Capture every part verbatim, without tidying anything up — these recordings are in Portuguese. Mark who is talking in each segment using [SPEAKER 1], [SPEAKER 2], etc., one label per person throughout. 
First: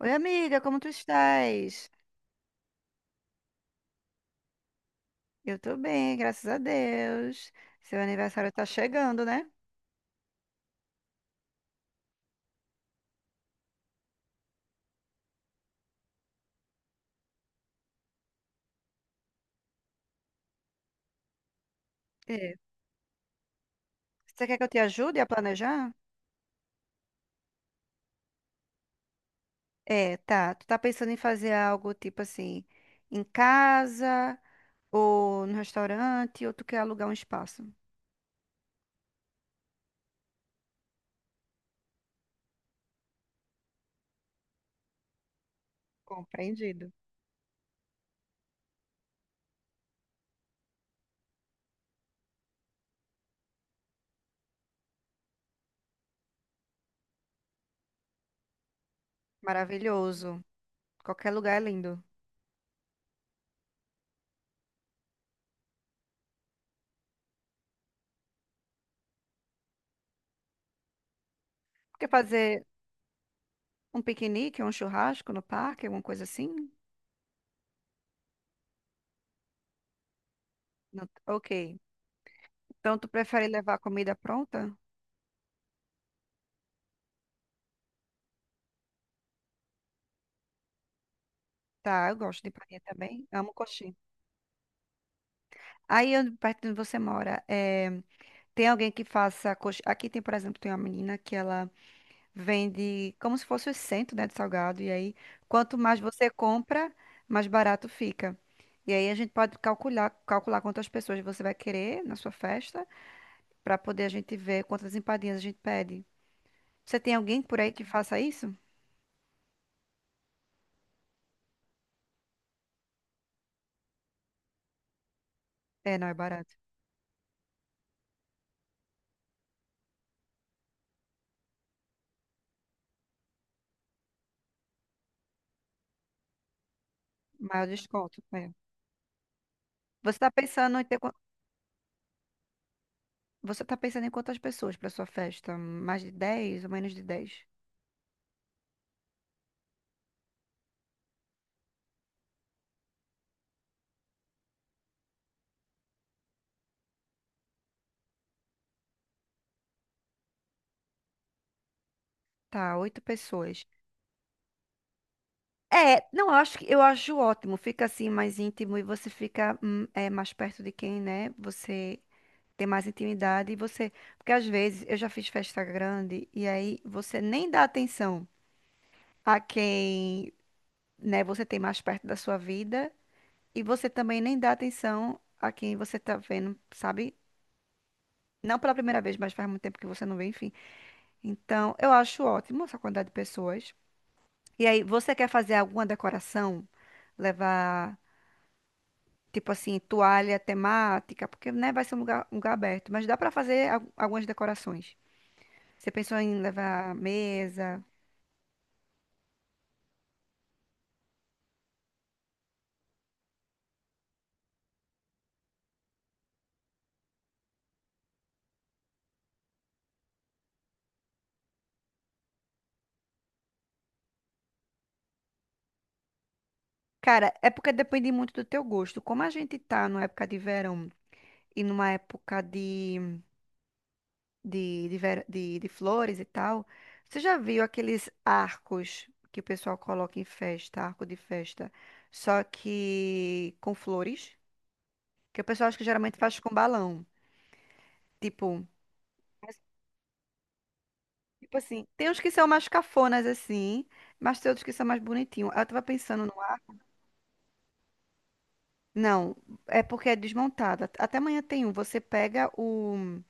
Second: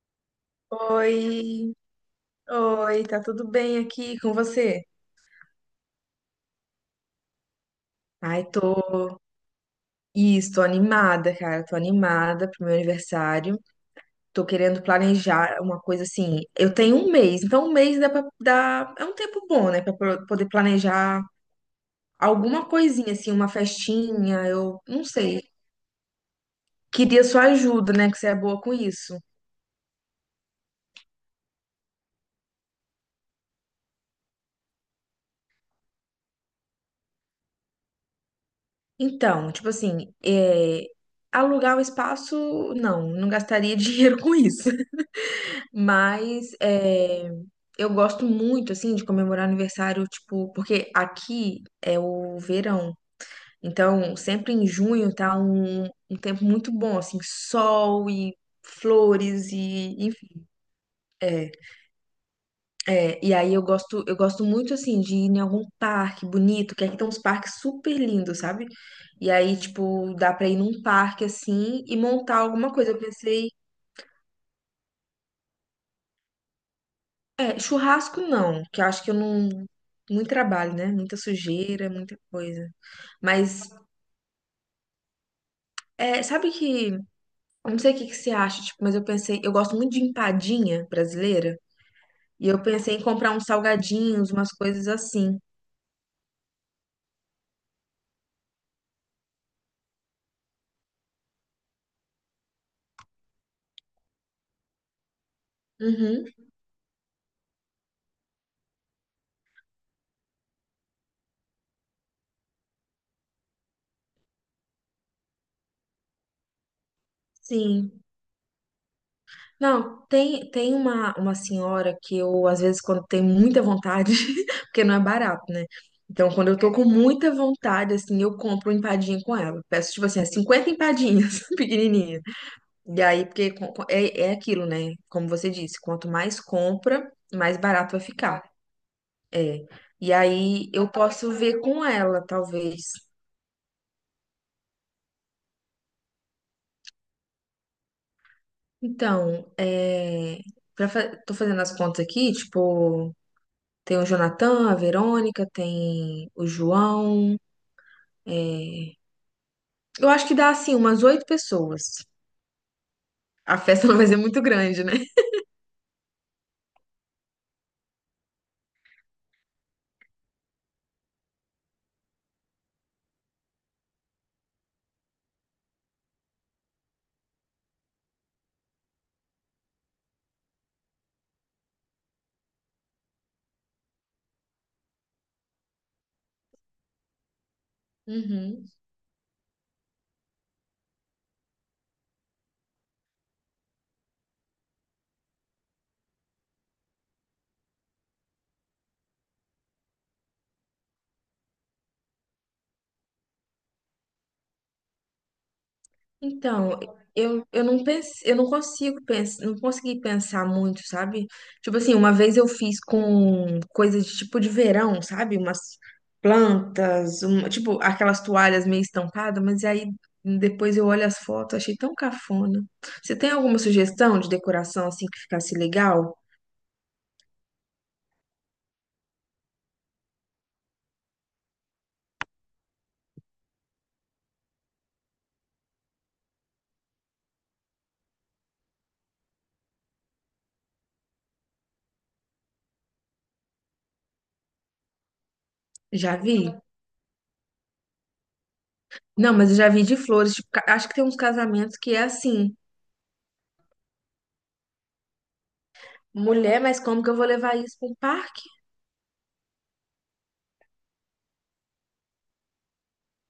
[SPEAKER 1] Oi, amiga, como tu
[SPEAKER 2] Oi,
[SPEAKER 1] estás?
[SPEAKER 2] oi, tá tudo bem aqui com você?
[SPEAKER 1] Eu tô bem, graças a Deus. Seu
[SPEAKER 2] Ai,
[SPEAKER 1] aniversário tá
[SPEAKER 2] tô.
[SPEAKER 1] chegando, né?
[SPEAKER 2] Isso, tô animada, cara. Tô animada pro meu aniversário. Tô querendo planejar uma coisa assim. Eu tenho um mês, então um mês dá pra dá... É um tempo bom, né? Pra pro- poder planejar
[SPEAKER 1] É.
[SPEAKER 2] alguma coisinha, assim, uma festinha.
[SPEAKER 1] Você quer que eu te
[SPEAKER 2] Eu não
[SPEAKER 1] ajude a
[SPEAKER 2] sei.
[SPEAKER 1] planejar?
[SPEAKER 2] Queria sua ajuda, né? Que você é boa com isso.
[SPEAKER 1] É, tá. Tu tá pensando em fazer algo tipo assim, em casa, ou no restaurante, ou tu quer alugar um espaço?
[SPEAKER 2] Então, tipo assim, é... alugar o espaço, não, não gastaria dinheiro com isso. Mas
[SPEAKER 1] Compreendido.
[SPEAKER 2] é, eu gosto muito, assim, de comemorar aniversário, tipo, porque aqui é o verão. Então, sempre em junho tá um, um tempo muito bom, assim, sol e flores e,
[SPEAKER 1] Maravilhoso.
[SPEAKER 2] enfim.
[SPEAKER 1] Qualquer
[SPEAKER 2] É,
[SPEAKER 1] lugar é lindo.
[SPEAKER 2] é, e aí eu gosto, eu gosto muito, assim, de ir em algum parque bonito, que aqui tem uns parques super lindos, sabe? E aí, tipo, dá pra ir num parque, assim, e
[SPEAKER 1] Quer
[SPEAKER 2] montar
[SPEAKER 1] fazer
[SPEAKER 2] alguma coisa. Eu pensei.
[SPEAKER 1] um piquenique, um churrasco no parque, alguma coisa assim?
[SPEAKER 2] É, churrasco não, que eu acho que eu não. Muito trabalho, né?
[SPEAKER 1] Não-
[SPEAKER 2] Muita
[SPEAKER 1] ok.
[SPEAKER 2] sujeira, muita coisa.
[SPEAKER 1] Então, tu prefere
[SPEAKER 2] Mas,
[SPEAKER 1] levar comida pronta?
[SPEAKER 2] é, sabe que. Eu Não sei o que que você acha, tipo, mas eu pensei. Eu gosto muito de empadinha brasileira.
[SPEAKER 1] Tá, eu gosto
[SPEAKER 2] E
[SPEAKER 1] de
[SPEAKER 2] eu
[SPEAKER 1] painha
[SPEAKER 2] pensei em
[SPEAKER 1] também.
[SPEAKER 2] comprar uns
[SPEAKER 1] Amo coxinha.
[SPEAKER 2] salgadinhos, umas coisas assim.
[SPEAKER 1] Aí, onde- perto de onde você mora, eh, tem alguém que faça coxa... Aqui tem, por exemplo, tem uma menina que ela vende como se fosse o cento, né, de salgado. E aí, quanto mais você
[SPEAKER 2] Uhum,
[SPEAKER 1] compra, mais barato fica. E aí a gente pode calcular, calcular quantas pessoas você vai querer na sua festa, para poder a gente ver quantas empadinhas a gente pede. Você tem alguém por aí que
[SPEAKER 2] sim.
[SPEAKER 1] faça isso?
[SPEAKER 2] Não, tem, tem uma, uma senhora que eu, às vezes, quando tem muita vontade, porque não é barato, né?
[SPEAKER 1] É, não é
[SPEAKER 2] Então, quando
[SPEAKER 1] barato.
[SPEAKER 2] eu tô com muita vontade, assim, eu compro empadinha com ela. Peço, tipo assim, é cinquenta empadinhas pequenininhas. E aí, porque com- com- é, é aquilo, né? Como você disse, quanto mais compra, mais
[SPEAKER 1] Maior
[SPEAKER 2] barato vai
[SPEAKER 1] desconto.
[SPEAKER 2] ficar.
[SPEAKER 1] É.
[SPEAKER 2] É. E
[SPEAKER 1] Você tá
[SPEAKER 2] aí
[SPEAKER 1] pensando em
[SPEAKER 2] eu
[SPEAKER 1] ter... quan-
[SPEAKER 2] posso ver com ela, talvez.
[SPEAKER 1] Você tá pensando em quantas pessoas para sua festa? Mais de dez ou menos de dez?
[SPEAKER 2] Então, é, pra fa- tô fazendo as contas aqui, tipo, tem o Jonathan, a Verônica, tem o João. é. Eu acho que dá, assim, umas oito pessoas.
[SPEAKER 1] Tá, oito
[SPEAKER 2] A
[SPEAKER 1] pessoas.
[SPEAKER 2] festa não vai ser muito grande, né?
[SPEAKER 1] É, não, eu acho que eu acho ótimo. Fica assim mais íntimo e você fica hum, é, mais perto de quem, né? Você tem mais intimidade e você, porque às vezes eu já fiz festa grande e aí você nem dá atenção a quem, né? Você tem mais perto da sua vida e você também nem dá atenção a quem você tá vendo, sabe? Não
[SPEAKER 2] Uhum.
[SPEAKER 1] pela primeira vez, mas faz muito tempo que você não vê, enfim. Então, eu acho ótimo essa quantidade de pessoas. E aí, você quer fazer alguma decoração? Levar tipo assim, toalha temática, porque, né, vai ser um lugar, um lugar aberto. Mas dá pra fazer al- algumas decorações. Você pensou em
[SPEAKER 2] Então,
[SPEAKER 1] levar
[SPEAKER 2] eu, eu
[SPEAKER 1] mesa?
[SPEAKER 2] não pensei, eu não consigo pensar, não consegui pensar muito, sabe? Tipo assim, uma vez eu fiz com coisas de tipo de verão, sabe? Umas plantas, um- tipo aquelas toalhas meio estampadas, mas aí depois eu olho as fotos, achei tão cafona. Você tem alguma sugestão de decoração assim que ficasse legal?
[SPEAKER 1] Cara, é porque depende muito do teu gosto. Como a gente tá numa época de verão e numa época de, de, de, ver- de- de flores e tal, você já viu aqueles arcos que o pessoal coloca em festa, arco de festa, só que com flores? Que o pessoal acho que
[SPEAKER 2] Já
[SPEAKER 1] geralmente faz
[SPEAKER 2] vi?
[SPEAKER 1] com balão. Tipo.
[SPEAKER 2] Não, mas eu já vi de flores, tipo, ca- acho que tem uns
[SPEAKER 1] Tipo
[SPEAKER 2] casamentos
[SPEAKER 1] assim,
[SPEAKER 2] que é
[SPEAKER 1] tem uns que são
[SPEAKER 2] assim,
[SPEAKER 1] mais cafonas assim, mas tem outros que são mais bonitinhos. Aí eu tava pensando no.
[SPEAKER 2] mulher, mas como que eu vou levar isso para um parque?
[SPEAKER 1] Não, é porque é desmontado. At- Até amanhã tem um. Você pega o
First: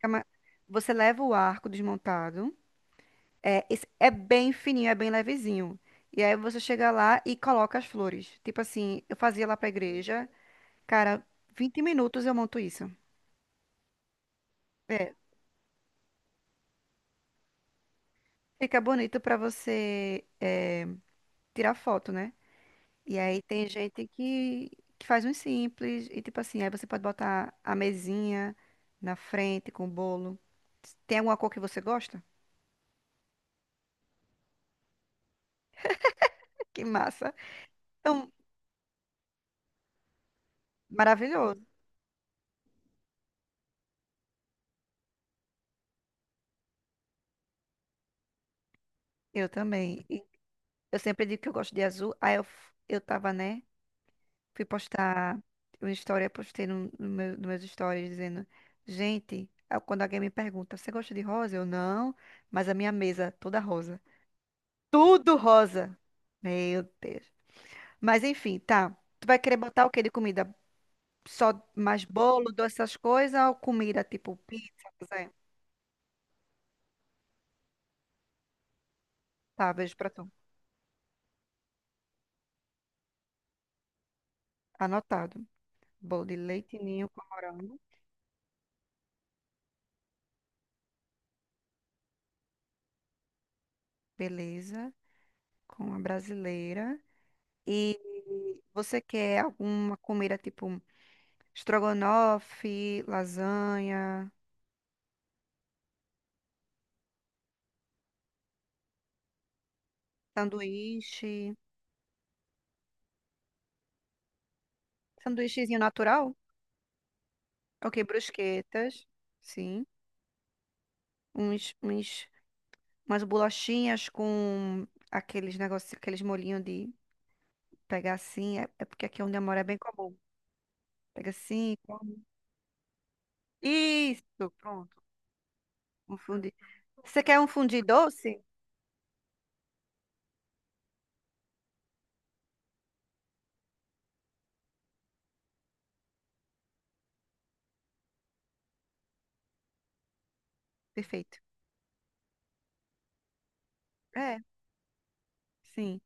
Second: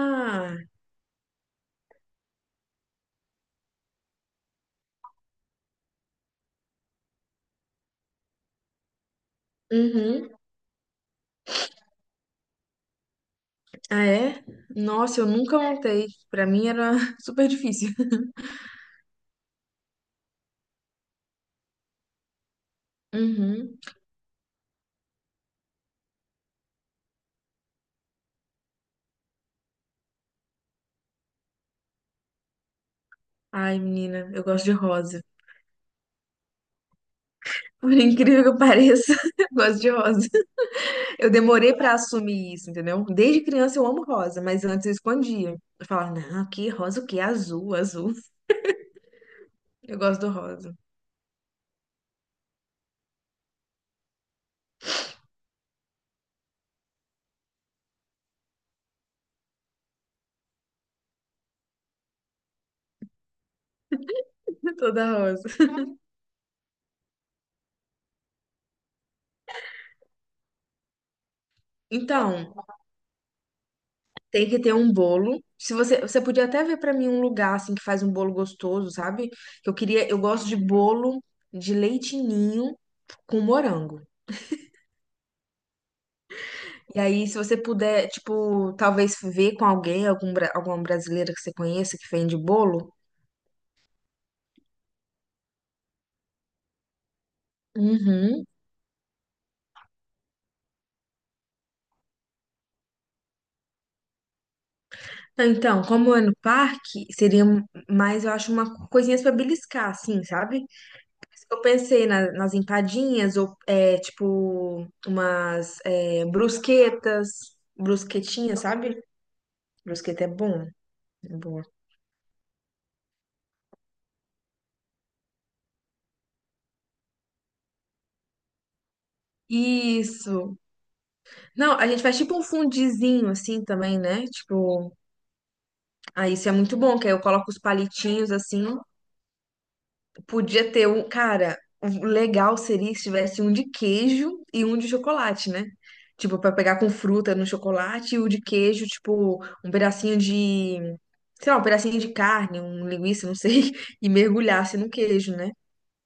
[SPEAKER 1] cama- Você leva o arco desmontado. É, esse- é bem fininho, é bem levezinho. E aí você chega lá e coloca as flores. Tipo assim, eu fazia lá pra igreja.
[SPEAKER 2] uhum.
[SPEAKER 1] Cara, vinte minutos eu monto isso.
[SPEAKER 2] Ah, é?
[SPEAKER 1] É,
[SPEAKER 2] Nossa, eu nunca montei. Pra mim era super difícil.
[SPEAKER 1] fica bonito pra você é, tirar foto, né? E aí tem
[SPEAKER 2] Uhum.
[SPEAKER 1] gente que, que faz uns simples e tipo assim, aí você pode botar a mesinha na frente com o bolo. Tem alguma cor que você gosta?
[SPEAKER 2] Ai, menina, eu gosto de rosa.
[SPEAKER 1] Que massa.
[SPEAKER 2] Por
[SPEAKER 1] Então,
[SPEAKER 2] incrível que pareça, eu gosto de rosa. Eu
[SPEAKER 1] maravilhoso.
[SPEAKER 2] demorei pra assumir isso, entendeu? Desde criança eu amo rosa, mas antes eu escondia. Eu falava, não, que rosa o quê? Azul, azul.
[SPEAKER 1] Eu
[SPEAKER 2] Eu
[SPEAKER 1] também.
[SPEAKER 2] gosto
[SPEAKER 1] E
[SPEAKER 2] do rosa.
[SPEAKER 1] eu sempre digo que eu gosto de azul. Aí eu, f- eu tava, né? Fui postar uma história, postei no, no meu, nos meus stories dizendo, gente, aí quando alguém me pergunta, você gosta de rosa? Eu não, mas a minha mesa é toda rosa.
[SPEAKER 2] Toda
[SPEAKER 1] Tudo
[SPEAKER 2] rosa.
[SPEAKER 1] rosa. Meu Deus. Mas enfim, tá. Tu vai querer botar o quê de comida? Só mais bolo,
[SPEAKER 2] Então,
[SPEAKER 1] doce, essas coisas ou comida tipo
[SPEAKER 2] tem que ter
[SPEAKER 1] pizza,
[SPEAKER 2] um
[SPEAKER 1] coisa?
[SPEAKER 2] bolo. Se você, você podia até ver pra mim um lugar assim que faz um bolo gostoso, sabe?
[SPEAKER 1] Tá,
[SPEAKER 2] Eu
[SPEAKER 1] vejo
[SPEAKER 2] queria,
[SPEAKER 1] pra
[SPEAKER 2] eu
[SPEAKER 1] tu.
[SPEAKER 2] gosto de bolo de leite ninho com morango.
[SPEAKER 1] Anotado. Bolo de leite
[SPEAKER 2] E
[SPEAKER 1] ninho com
[SPEAKER 2] aí, se você
[SPEAKER 1] morango.
[SPEAKER 2] puder, tipo, talvez ver com alguém, algum, bra- alguma brasileira que você conheça que vende bolo.
[SPEAKER 1] Beleza. Com a brasileira. E
[SPEAKER 2] Uhum.
[SPEAKER 1] você quer alguma comida tipo estrogonofe, lasanha,
[SPEAKER 2] Então, como é no parque, seria mais, eu acho, uma coisinhas pra beliscar, assim, sabe? Por isso
[SPEAKER 1] sanduíche?
[SPEAKER 2] que Eu pensei na- nas empadinhas, ou, é, tipo, umas
[SPEAKER 1] Sanduíchezinho
[SPEAKER 2] é,
[SPEAKER 1] natural?
[SPEAKER 2] brusquetas,
[SPEAKER 1] Ok,
[SPEAKER 2] brusquetinha, sabe?
[SPEAKER 1] brusquetas. Sim.
[SPEAKER 2] Brusqueta é bom, é boa.
[SPEAKER 1] Uns, uns umas bolachinhas com aqueles negócios, aqueles molhinhos de pegar assim. É, é porque aqui onde eu moro é bem comum.
[SPEAKER 2] Isso.
[SPEAKER 1] Pega
[SPEAKER 2] Não,
[SPEAKER 1] assim,
[SPEAKER 2] a gente faz
[SPEAKER 1] come.
[SPEAKER 2] tipo um fundizinho assim também, né?
[SPEAKER 1] Isso,
[SPEAKER 2] Tipo,
[SPEAKER 1] pronto. Um
[SPEAKER 2] ah, isso é
[SPEAKER 1] fundi.
[SPEAKER 2] muito bom, que aí eu
[SPEAKER 1] Você quer um
[SPEAKER 2] coloco os
[SPEAKER 1] fundi
[SPEAKER 2] palitinhos
[SPEAKER 1] doce?
[SPEAKER 2] assim. Podia ter um. Cara, o legal seria se tivesse um de queijo e um de chocolate, né? Tipo, pra pegar com fruta no chocolate e o de queijo, tipo, um pedacinho de.
[SPEAKER 1] Perfeito.
[SPEAKER 2] Sei lá, um pedacinho de carne, um linguiça, não sei, e
[SPEAKER 1] É,
[SPEAKER 2] mergulhasse no queijo, né?
[SPEAKER 1] sim.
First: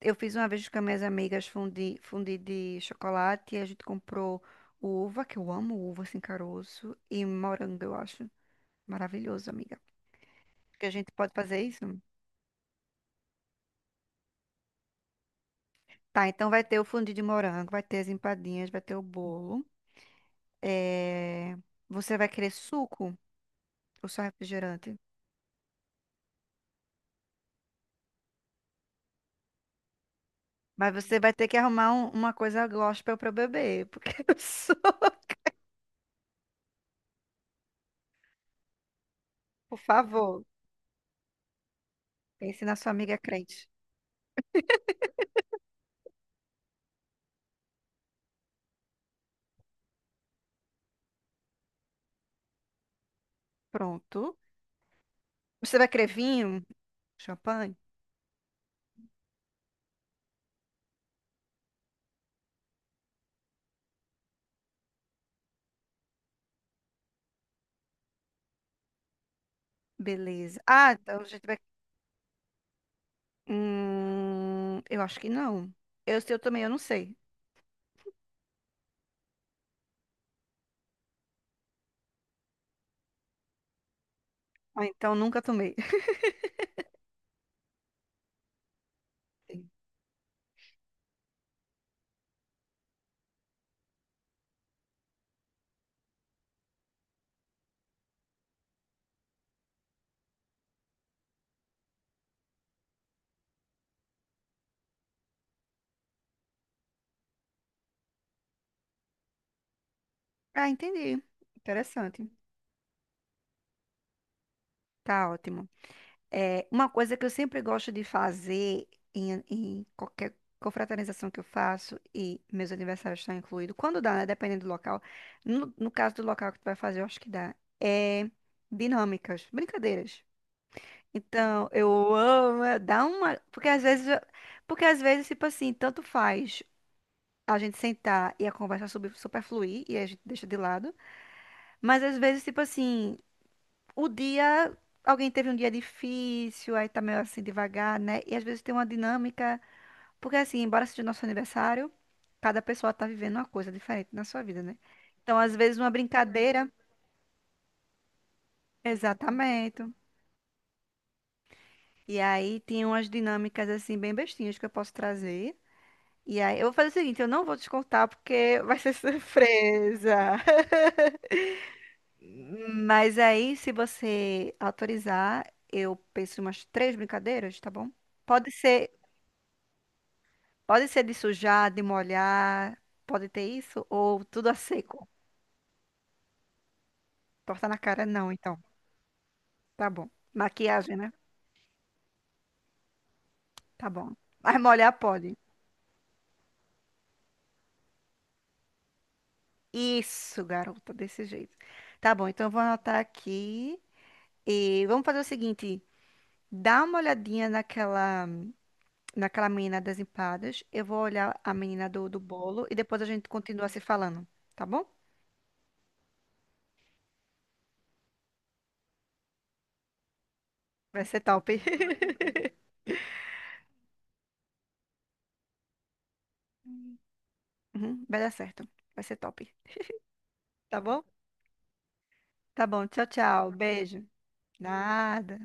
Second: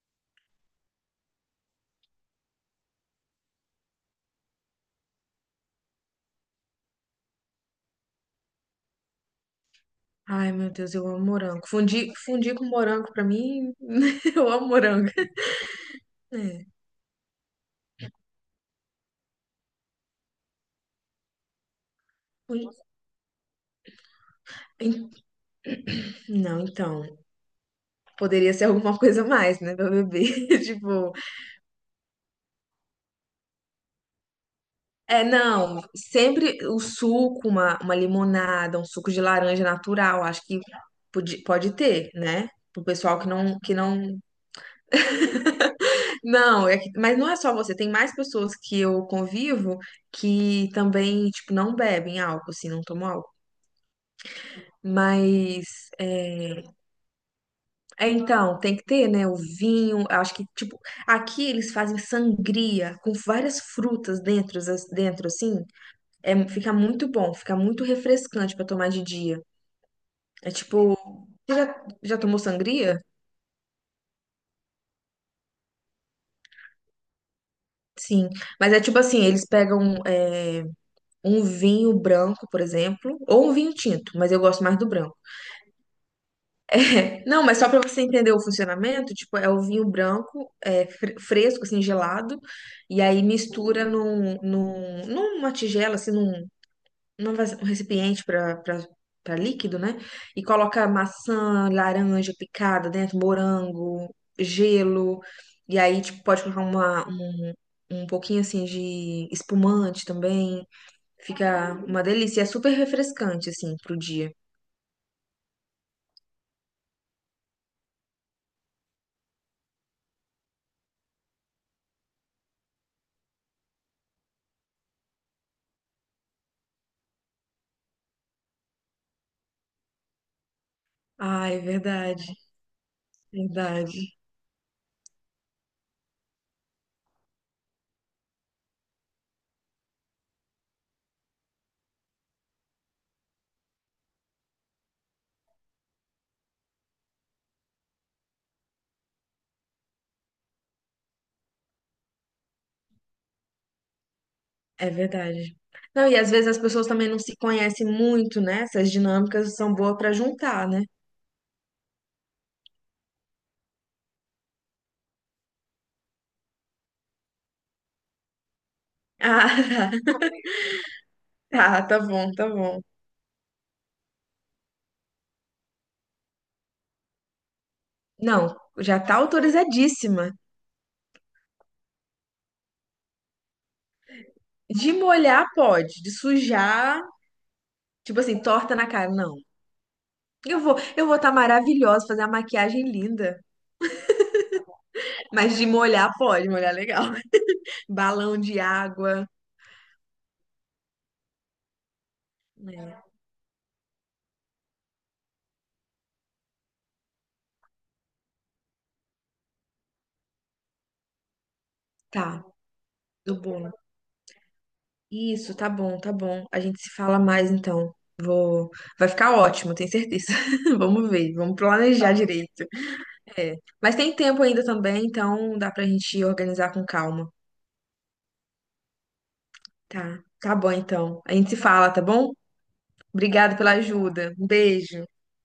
[SPEAKER 1] Eu fiz uma vez com as minhas amigas fundi, fundi de chocolate e a gente comprou uva, que eu amo uva sem caroço, e morango, eu acho. Maravilhoso, amiga.
[SPEAKER 2] Ai, meu
[SPEAKER 1] Que a
[SPEAKER 2] Deus, eu
[SPEAKER 1] gente
[SPEAKER 2] amo
[SPEAKER 1] pode fazer
[SPEAKER 2] morango.
[SPEAKER 1] isso?
[SPEAKER 2] Fundir, fundir com morango, pra mim, eu amo morango.
[SPEAKER 1] Tá, então vai
[SPEAKER 2] É.
[SPEAKER 1] ter o fundi de morango, vai ter as empadinhas, vai ter o bolo. É, você vai querer
[SPEAKER 2] Fun-
[SPEAKER 1] suco ou só refrigerante?
[SPEAKER 2] en- Não, então, poderia ser alguma coisa a mais, né, pra beber.
[SPEAKER 1] Mas
[SPEAKER 2] Tipo,
[SPEAKER 1] você vai ter que arrumar um- uma coisa gospel pra eu beber, porque eu sou...
[SPEAKER 2] é, não, sempre o suco, uma, uma limonada, um suco de laranja
[SPEAKER 1] Por
[SPEAKER 2] natural, acho
[SPEAKER 1] favor,
[SPEAKER 2] que pode, pode ter, né?
[SPEAKER 1] pense na
[SPEAKER 2] Pro
[SPEAKER 1] sua amiga
[SPEAKER 2] pessoal que não,
[SPEAKER 1] crente.
[SPEAKER 2] que não. Não, é que- mas não é só você, tem mais pessoas que eu convivo que também, tipo, não bebem álcool, assim, não tomam álcool.
[SPEAKER 1] Pronto. Você vai
[SPEAKER 2] Mas,
[SPEAKER 1] querer
[SPEAKER 2] é,
[SPEAKER 1] vinho? Champanhe?
[SPEAKER 2] é, então, tem que ter, né, o vinho, acho que, tipo, aqui eles fazem sangria com várias frutas dentro, as- dentro assim, é, fica muito bom, fica muito refrescante pra tomar de dia. É
[SPEAKER 1] Beleza.
[SPEAKER 2] tipo.
[SPEAKER 1] Ah, então a gente
[SPEAKER 2] Você
[SPEAKER 1] vai...
[SPEAKER 2] já, já tomou sangria?
[SPEAKER 1] Hum, eu acho que não. Eu, se eu tomei, eu não sei.
[SPEAKER 2] Sim. Mas é tipo assim, eles pegam é, um vinho branco, por exemplo, ou um vinho tinto, mas eu gosto mais
[SPEAKER 1] Ah,
[SPEAKER 2] do
[SPEAKER 1] então
[SPEAKER 2] branco.
[SPEAKER 1] nunca tomei.
[SPEAKER 2] Não, mas só pra você entender o funcionamento, tipo, é o vinho branco, é, fre- fresco, assim, gelado, e aí mistura num, num, numa tigela, assim, num não vai, um recipiente para para líquido, né? E coloca maçã, laranja picada dentro, morango, gelo. E aí, tipo, pode colocar uma, um, um pouquinho assim de espumante também.
[SPEAKER 1] Ah, entendi.
[SPEAKER 2] Fica uma
[SPEAKER 1] Interessante.
[SPEAKER 2] delícia. E É super refrescante, assim, pro dia.
[SPEAKER 1] Tá ótimo. É, uma coisa que eu sempre gosto de fazer em, em qualquer confraternização que eu faço, e meus aniversários estão incluídos, quando dá, né? Dependendo do local. No, no caso do local que tu vai fazer, eu acho que dá. É dinâmicas, brincadeiras.
[SPEAKER 2] Ah, é
[SPEAKER 1] Então, eu
[SPEAKER 2] verdade,
[SPEAKER 1] amo, é, dá uma. Porque às vezes,
[SPEAKER 2] verdade,
[SPEAKER 1] eu- porque às vezes, tipo assim, tanto faz a gente sentar e a conversa super, super fluir, e a gente deixa de lado. Mas às vezes, tipo assim o dia, alguém teve um dia difícil, aí tá meio assim devagar, né? E às vezes tem uma dinâmica, porque assim, embora seja nosso aniversário, cada pessoa tá vivendo uma coisa diferente na sua vida, né?
[SPEAKER 2] é
[SPEAKER 1] Então,
[SPEAKER 2] verdade.
[SPEAKER 1] às vezes uma
[SPEAKER 2] Não, e às vezes as
[SPEAKER 1] brincadeira,
[SPEAKER 2] pessoas também não se conhecem muito, né? Essas dinâmicas são
[SPEAKER 1] exatamente.
[SPEAKER 2] boas para juntar, né?
[SPEAKER 1] E aí tem umas dinâmicas assim bem bestinhas que eu posso trazer. E aí, eu vou fazer o seguinte, eu não vou descontar porque vai ser surpresa.
[SPEAKER 2] Ah, tá, tá, tá bom, tá bom.
[SPEAKER 1] Mas aí, se você autorizar, eu penso em umas três brincadeiras, tá bom? Pode
[SPEAKER 2] Não,
[SPEAKER 1] ser,
[SPEAKER 2] já tá autorizadíssima.
[SPEAKER 1] pode ser de sujar, de molhar, pode ter isso? Ou tudo a
[SPEAKER 2] De
[SPEAKER 1] seco?
[SPEAKER 2] molhar pode, de sujar,
[SPEAKER 1] Torta na cara
[SPEAKER 2] tipo
[SPEAKER 1] não,
[SPEAKER 2] assim,
[SPEAKER 1] então.
[SPEAKER 2] torta na cara, não.
[SPEAKER 1] Tá bom.
[SPEAKER 2] Eu vou,
[SPEAKER 1] Maquiagem,
[SPEAKER 2] eu
[SPEAKER 1] né?
[SPEAKER 2] vou estar maravilhosa, fazer a maquiagem linda,
[SPEAKER 1] Tá bom. Mas molhar pode.
[SPEAKER 2] mas de molhar pode, molhar legal. Balão de água,
[SPEAKER 1] Isso, garota, desse jeito. Tá bom, então eu vou anotar
[SPEAKER 2] né?
[SPEAKER 1] aqui. E vamos fazer o seguinte: dá uma olhadinha naquela, naquela menina das empadas. Eu vou olhar a menina do, do
[SPEAKER 2] Tá,
[SPEAKER 1] bolo e depois a gente
[SPEAKER 2] do
[SPEAKER 1] continua
[SPEAKER 2] bolo.
[SPEAKER 1] se falando, tá bom?
[SPEAKER 2] Isso, tá bom, tá bom. A gente se fala mais então. Vou, vai ficar ótimo, tenho certeza.
[SPEAKER 1] Vai
[SPEAKER 2] Vamos
[SPEAKER 1] ser
[SPEAKER 2] ver,
[SPEAKER 1] top.
[SPEAKER 2] vamos planejar direito. É. Mas tem tempo ainda também, então dá pra gente organizar com calma.
[SPEAKER 1] Uhum, vai dar certo. Vai ser top.
[SPEAKER 2] Tá, tá bom
[SPEAKER 1] Tá bom?
[SPEAKER 2] então. A gente se fala, tá bom?
[SPEAKER 1] Tá bom. Tchau, tchau.
[SPEAKER 2] Obrigada pela
[SPEAKER 1] Beijo.
[SPEAKER 2] ajuda. Um beijo.
[SPEAKER 1] Nada.